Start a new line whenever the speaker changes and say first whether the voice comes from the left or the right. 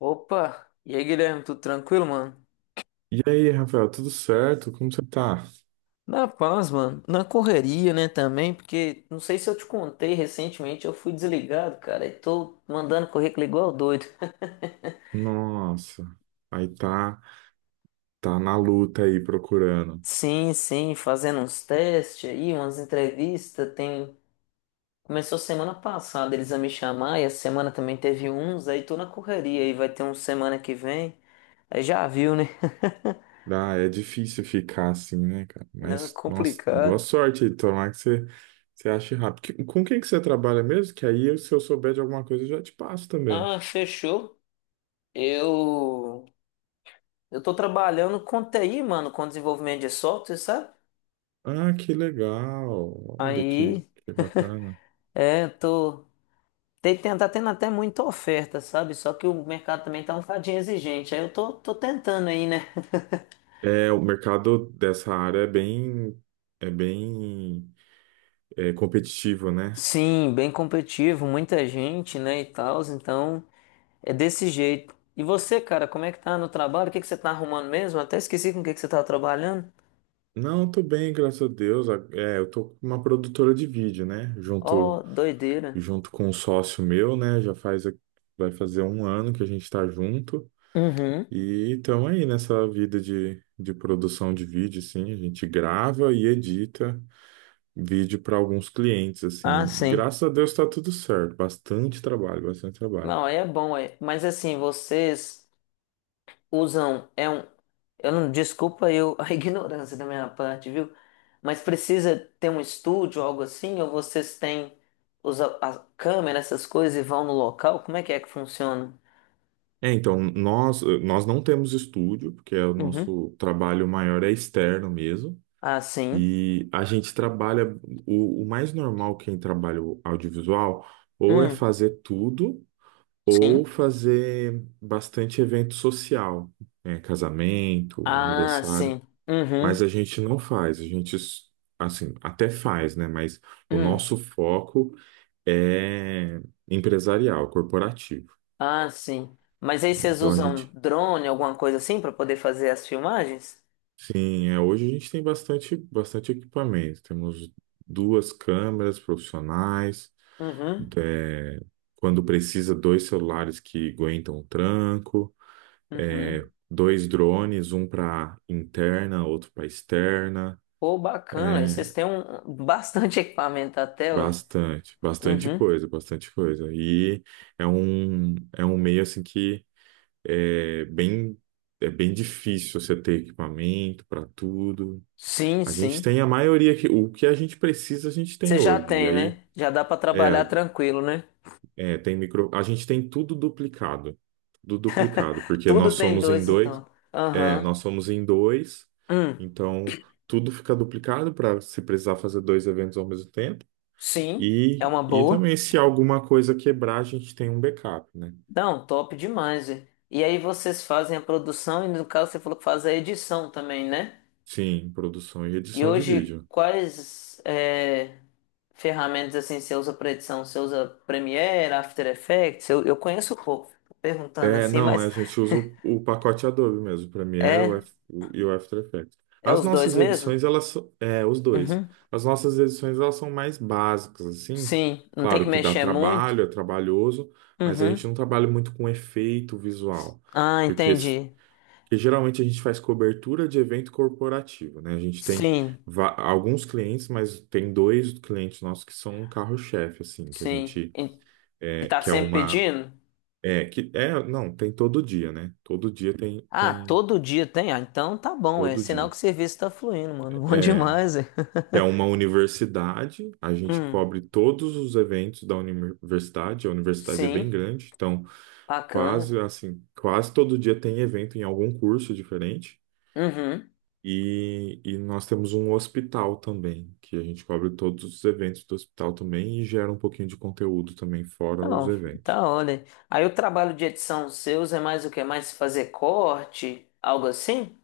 left: Opa! E aí, Guilherme, tudo tranquilo, mano?
right: E aí, Rafael, tudo certo? Como você tá?
left: Na paz, mano. Na correria, né, também, porque não sei se eu te contei recentemente, eu fui desligado, cara, e tô mandando currículo igual doido.
right: Nossa, aí tá na luta aí procurando.
left: Sim, sim, fazendo uns testes aí, umas entrevistas, Começou semana passada eles a me chamar, e a semana também teve uns, aí tô na correria, aí vai ter uns semana que vem, aí já viu, né?
right: Ah, é difícil ficar assim, né, cara?
left: Não, é
right: Mas, nossa, boa
left: complicado.
right: sorte aí, tomara que você ache rápido. Com quem que você trabalha mesmo? Que aí, se eu souber de alguma coisa, eu já te passo também.
left: Ah, fechou. Eu... Eu tô trabalhando com TI, mano, com desenvolvimento de software, sabe?
right: Ah, que legal! Olha que,
left: Aí,
right: que bacana.
left: tô. Tem, tá tendo até muita oferta, sabe? Só que o mercado também tá um bocadinho exigente. Aí eu tô tentando aí, né?
right: É, o mercado dessa área é bem, é competitivo, né?
left: Sim, bem competitivo, muita gente, né, e tal. Então, é desse jeito. E você, cara, como é que tá no trabalho? O que que você tá arrumando mesmo? Até esqueci com o que que você tava trabalhando.
right: Não, tô bem, graças a Deus. É, eu tô com uma produtora de vídeo, né?
left: Ó,
right: Junto,
left: doideira.
right: junto com um sócio meu, né? Vai fazer um ano que a gente tá junto.
left: Uhum.
right: E estamos aí nessa vida de produção de vídeo, assim. A gente grava e edita vídeo para alguns clientes, assim.
left: Ah, sim.
right: Graças a Deus tá tudo certo. Bastante trabalho, bastante trabalho.
left: Não, aí é bom, é. Mas assim, vocês usam. É um Eu não, desculpa eu, a ignorância da minha parte, viu? Mas precisa ter um estúdio, algo assim, ou vocês têm a câmera, essas coisas e vão no local? Como é que funciona?
right: É, então, nós não temos estúdio, porque o
left: Uhum.
right: nosso trabalho maior é externo mesmo.
left: Ah, sim.
right: E a gente trabalha, o mais normal quem trabalha o audiovisual, ou é
left: Hum,
right: fazer tudo, ou
left: sim.
right: fazer bastante evento social, né, casamento,
left: Ah,
right: aniversário,
left: sim.
right: mas a
left: Uhum.
right: gente não faz, a gente, assim, até faz, né, mas o
left: Hum.
right: nosso foco é empresarial, corporativo,
left: Ah, sim. Mas aí
right: né?
left: vocês
right: Então a
left: usam
right: gente,
left: drone, alguma coisa assim, para poder fazer as filmagens?
right: sim, hoje a gente tem bastante, bastante equipamento, temos duas câmeras profissionais,
left: Uhum.
right: é, quando precisa, dois celulares que aguentam o tranco,
left: Uhum.
right: dois drones, um para interna, outro para externa.
left: Pô, bacana. Aí
right: É,
left: vocês têm bastante equipamento até, ué.
right: bastante, bastante
left: Uhum.
right: coisa, bastante coisa. E é um meio assim que é bem, é bem difícil você ter equipamento para tudo.
left: Sim,
right: A gente
left: sim.
right: tem a maioria que o que a gente precisa, a gente
left: Você
right: tem
left: já
right: hoje. E
left: tem,
right: aí,
left: né? Já dá pra trabalhar
right: é,
left: tranquilo, né?
right: A gente tem tudo duplicado. Tudo duplicado, porque
left: Tudo
right: nós
left: tem
right: somos em
left: dois,
right: dois.
left: então.
right: É,
left: Aham.
right: nós somos em dois,
left: Hum,
right: então tudo fica duplicado para se precisar fazer dois eventos ao mesmo tempo.
left: sim, é
right: E,
left: uma
right: e
left: boa.
right: também, se alguma coisa quebrar, a gente tem um backup, né?
left: Não, top demais, velho. E aí vocês fazem a produção e no caso você falou que faz a edição também, né?
right: Sim, produção e
left: E
right: edição de
left: hoje
right: vídeo.
left: quais ferramentas assim você usa para edição? Você usa Premiere, After Effects? Eu conheço pouco, tô perguntando
right: É,
left: assim,
right: não, a
left: mas
right: gente usa o pacote Adobe mesmo, o Premiere
left: é
right: E o After Effects.
left: é
right: As
left: os dois
right: nossas
left: mesmo?
right: edições, elas são, os dois.
left: Uhum.
right: As nossas edições, elas são mais básicas, assim.
left: Sim, não tem que
right: Claro que dá
left: mexer muito.
right: trabalho, é trabalhoso, mas a gente
left: Uhum.
right: não trabalha muito com efeito visual,
left: Ah,
right: porque, s-
left: entendi.
right: porque geralmente a gente faz cobertura de evento corporativo, né? A gente tem
left: Sim,
right: alguns clientes, mas tem dois clientes nossos que são um carro-chefe, assim, que a
left: sim.
right: gente,
left: E tá
right: que é
left: sempre
right: uma
left: pedindo?
right: é, que é, não, tem todo dia, né? Todo dia tem,
left: Ah,
right: tem,
left: todo dia tem? Ah, então tá bom, é
right: todo
left: sinal
right: dia.
left: que o serviço tá fluindo, mano. Bom
right: É,
left: demais, é.
right: que é uma universidade, a gente
left: Hum,
right: cobre todos os eventos da universidade, a universidade é bem
left: sim,
right: grande, então
left: bacana.
right: quase assim, quase todo dia tem evento em algum curso diferente.
left: Uhum.
right: E nós temos um hospital também, que a gente cobre todos os eventos do hospital também e gera um pouquinho de conteúdo também fora os
left: Não,
right: eventos.
left: tá olha. Aí o trabalho de edição seus é mais o quê? Mais fazer corte, algo assim?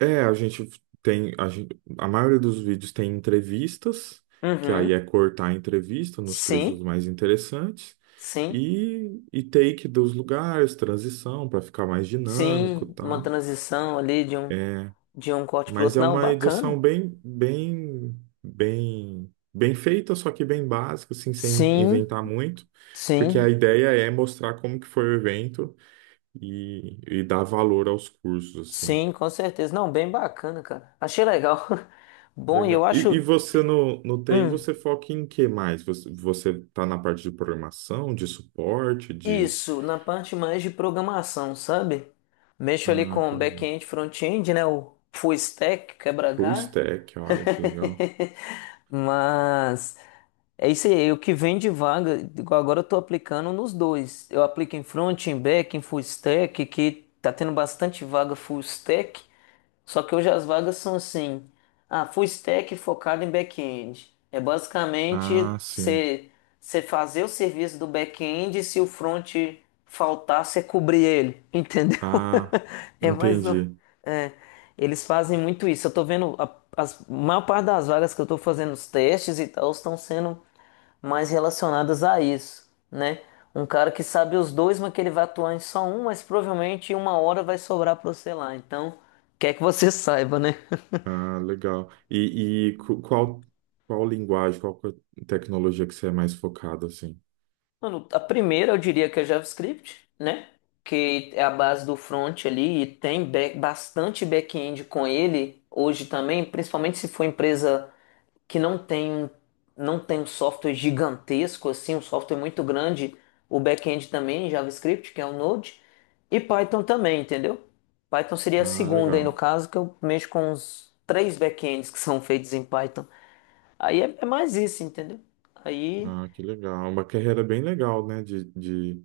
right: É, a gente tem, a gente, a maioria dos vídeos tem entrevistas, que aí
left: Uhum.
right: é cortar a entrevista nos trechos
left: Sim,
right: mais interessantes,
left: sim,
right: e take dos lugares, transição, para ficar mais dinâmico,
left: sim. Uma
right: tá?
left: transição ali de um,
right: É,
left: de um corte pro
right: mas
left: outro.
right: é
left: Não,
right: uma edição
left: bacana.
right: bem, bem, bem, bem feita, só que bem básica, assim, sem
left: Sim,
right: inventar muito, porque a
left: sim.
right: ideia é mostrar como que foi o evento e dar valor aos cursos, assim.
left: Sim, com certeza. Não, bem bacana, cara. Achei legal. Bom, e
right: Legal.
left: eu
right: E
left: acho,
right: você no TI,
left: hum,
right: você foca em que mais? Você tá na parte de programação, de suporte, de.
left: isso, na parte mais de programação, sabe? Mexo ali
right: Ah,
left: com
right: que legal.
left: back-end, front-end, né? O full stack,
right: Full
left: quebra-galho.
right: stack, olha que legal.
left: Mas é isso aí, o que vem de vaga, igual agora eu tô aplicando nos dois. Eu aplico em front, em back, em full stack, que tá tendo bastante vaga full stack. Só que hoje as vagas são assim, ah, full stack focado em back-end. É basicamente
right: Ah, sim.
left: você fazer o serviço do back-end e se o front faltar, você cobrir ele, entendeu?
right: Ah,
left: É mais um,
right: entendi.
left: é, Eles fazem muito isso. Eu tô vendo a maior parte das vagas que eu tô fazendo os testes e tal estão sendo mais relacionadas a isso, né? Um cara que sabe os dois, mas que ele vai atuar em só um, mas provavelmente em uma hora vai sobrar para você lá. Então, quer que você saiba, né?
right: Ah, legal. E qual linguagem, tecnologia que você é mais focado, assim?
left: Mano, a primeira eu diria que é JavaScript, né? Que é a base do front ali e tem bastante back-end com ele hoje também, principalmente se for empresa que não tem um software gigantesco assim, um software muito grande, o back-end também, JavaScript, que é o Node, e Python também, entendeu? Python seria a
right: Ah,
left: segunda aí no
right: legal.
left: caso, que eu mexo com os três back-ends que são feitos em Python. Aí é mais isso, entendeu? Aí
right: Ah, que legal. Uma carreira bem legal, né, de, de,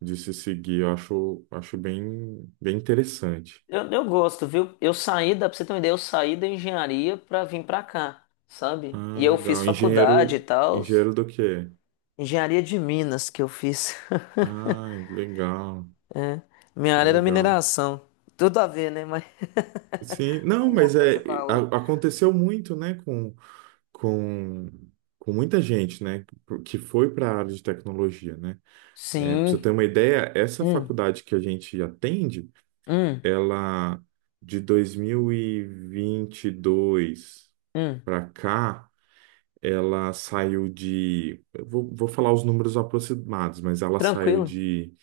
right: de se seguir. Eu acho bem, bem interessante.
left: eu gosto, viu? Eu saí, dá pra você ter uma ideia, eu saí da engenharia pra vir pra cá, sabe?
right: Ah,
left: E eu fiz
right: legal.
left: faculdade e
right: Engenheiro,
left: tal,
right: engenheiro do quê?
left: engenharia de Minas que eu fiz.
right: Ah, legal,
left: Minha área era
right: legal.
left: mineração. Tudo a ver, né? Mas
right: Sim, não,
left: uma
right: mas
left: coisa com a outra.
right: aconteceu muito, né, com, com muita gente, né, que foi para a área de tecnologia, né? É, para você
left: Sim.
right: ter uma ideia, essa
left: Hum,
right: faculdade que a gente atende,
left: hum,
right: ela de 2022
left: hum.
right: para cá, ela saiu de. Eu vou falar os números aproximados, mas ela saiu
left: Tranquilo.
right: de,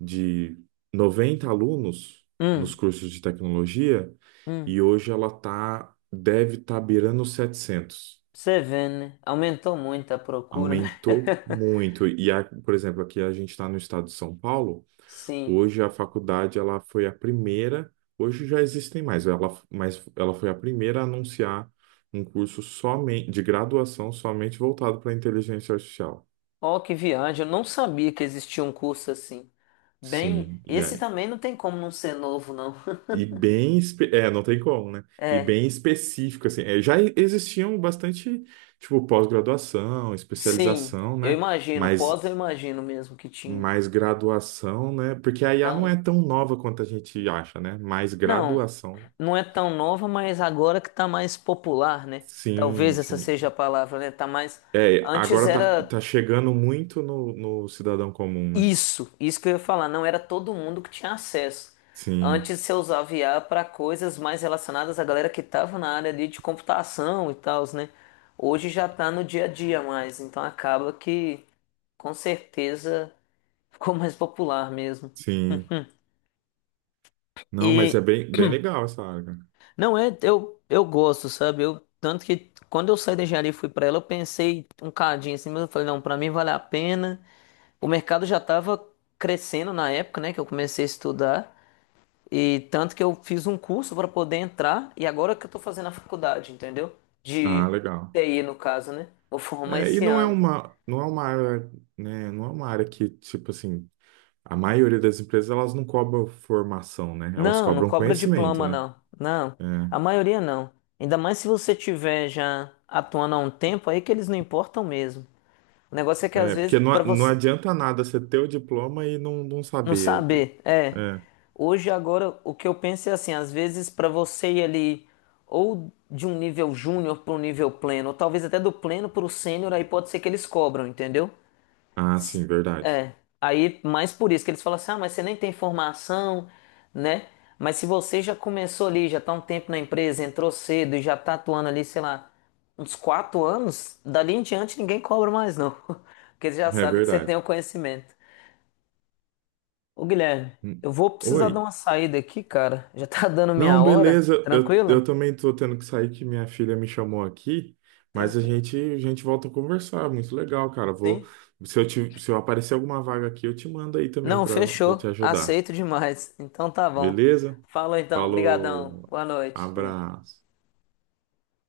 right: de 90 alunos nos
left: Hum,
right: cursos de tecnologia
left: hum.
right: e hoje ela deve estar beirando os 700.
left: Você vê, né? Aumentou muito a procura, né?
right: Aumentou muito. E, por exemplo, aqui a gente está no estado de São Paulo,
left: Sim.
right: hoje a faculdade ela foi a primeira. Hoje já existem mais, ela, mas ela foi a primeira a anunciar um curso somente de graduação somente voltado para inteligência artificial.
left: Ó, que viagem. Eu não sabia que existia um curso assim. Bem,
right: Sim, e
left: esse
right: aí?
left: também não tem como não ser novo, não.
right: E bem, não tem como, né? E
left: É.
right: bem específico, assim. É, já existiam bastante, tipo, pós-graduação,
left: Sim.
right: especialização,
left: Eu
right: né?
left: imagino.
right: Mas
left: Pós eu imagino mesmo que tinha.
right: mais graduação, né? Porque a IA não
left: Não.
right: é tão nova quanto a gente acha, né? Mais
left: Não,
right: graduação.
left: não é tão nova, mas agora que tá mais popular, né?
right: Sim,
left: Talvez essa seja a
right: sim.
left: palavra, né? Tá mais.
right: É,
left: Antes
right: agora tá,
left: era
right: tá chegando muito no cidadão comum, né?
left: isso, isso que eu ia falar, não era todo mundo que tinha acesso.
right: Sim,
left: Antes você usava IA para coisas mais relacionadas à galera que tava na área ali de computação e tal, né? Hoje já tá no dia a dia mais, então acaba que com certeza ficou mais popular mesmo.
right: sim. Não, mas é
left: E
right: bem, bem legal essa área, cara.
left: Não é, eu gosto, sabe? Tanto que quando eu saí da engenharia e fui pra ela, eu pensei um cadinho assim, mas eu falei, não, pra mim vale a pena. O mercado já tava crescendo na época, né, que eu comecei a estudar, e tanto que eu fiz um curso pra poder entrar, e agora que eu tô fazendo a faculdade, entendeu?
right: Ah,
left: De
right: legal.
left: TI, no caso, né? Vou formar
right: É, e
left: esse
right: não é
left: ano.
right: uma, não é uma área, né, não é uma área que, tipo assim, a maioria das empresas, elas não cobram formação, né? Elas
left: Não, não
right: cobram
left: cobra
right: conhecimento,
left: diploma,
right: né?
left: não. Não, a maioria não. Ainda mais se você tiver já atuando há um tempo, aí que eles não importam mesmo. O negócio é que
right: É,
left: às
right: é,
left: vezes
right: porque não,
left: para
right: não
left: você,
right: adianta nada você ter o diploma e não, não
left: não
right: saber.
left: saber, é.
right: É.
left: Hoje, agora, o que eu penso é assim: às vezes, para você ir ali, ou de um nível júnior para um nível pleno, ou talvez até do pleno para o sênior, aí pode ser que eles cobram, entendeu?
right: Ah,
left: S-
right: sim, verdade.
left: É. Aí, mais por isso que eles falam assim: ah, mas você nem tem formação, né? Mas se você já começou ali, já tá um tempo na empresa, entrou cedo e já tá atuando ali, sei lá, uns 4 anos, dali em diante ninguém cobra mais, não. Porque eles já
right: É
left: sabem que você tem
right: verdade.
left: o conhecimento. Ô Guilherme,
right: Hum.
left: eu vou precisar dar
right: Oi.
left: uma saída aqui, cara. Já tá dando minha
right: Não,
left: hora.
right: beleza. Eu,
left: Tranquilo?
right: eu também tô tendo que sair que minha filha me chamou aqui, mas a
left: Tranquilo.
right: gente a gente volta a conversar. Muito legal, cara. Vou,
left: Sim.
right: se eu te, se eu aparecer alguma vaga aqui, eu te mando aí também
left: Não,
right: para te
left: fechou.
right: ajudar.
left: Aceito demais. Então tá bom.
right: Beleza?
left: Falou então. Obrigadão.
right: Falou.
left: Boa noite. Hum.
right: Abraço.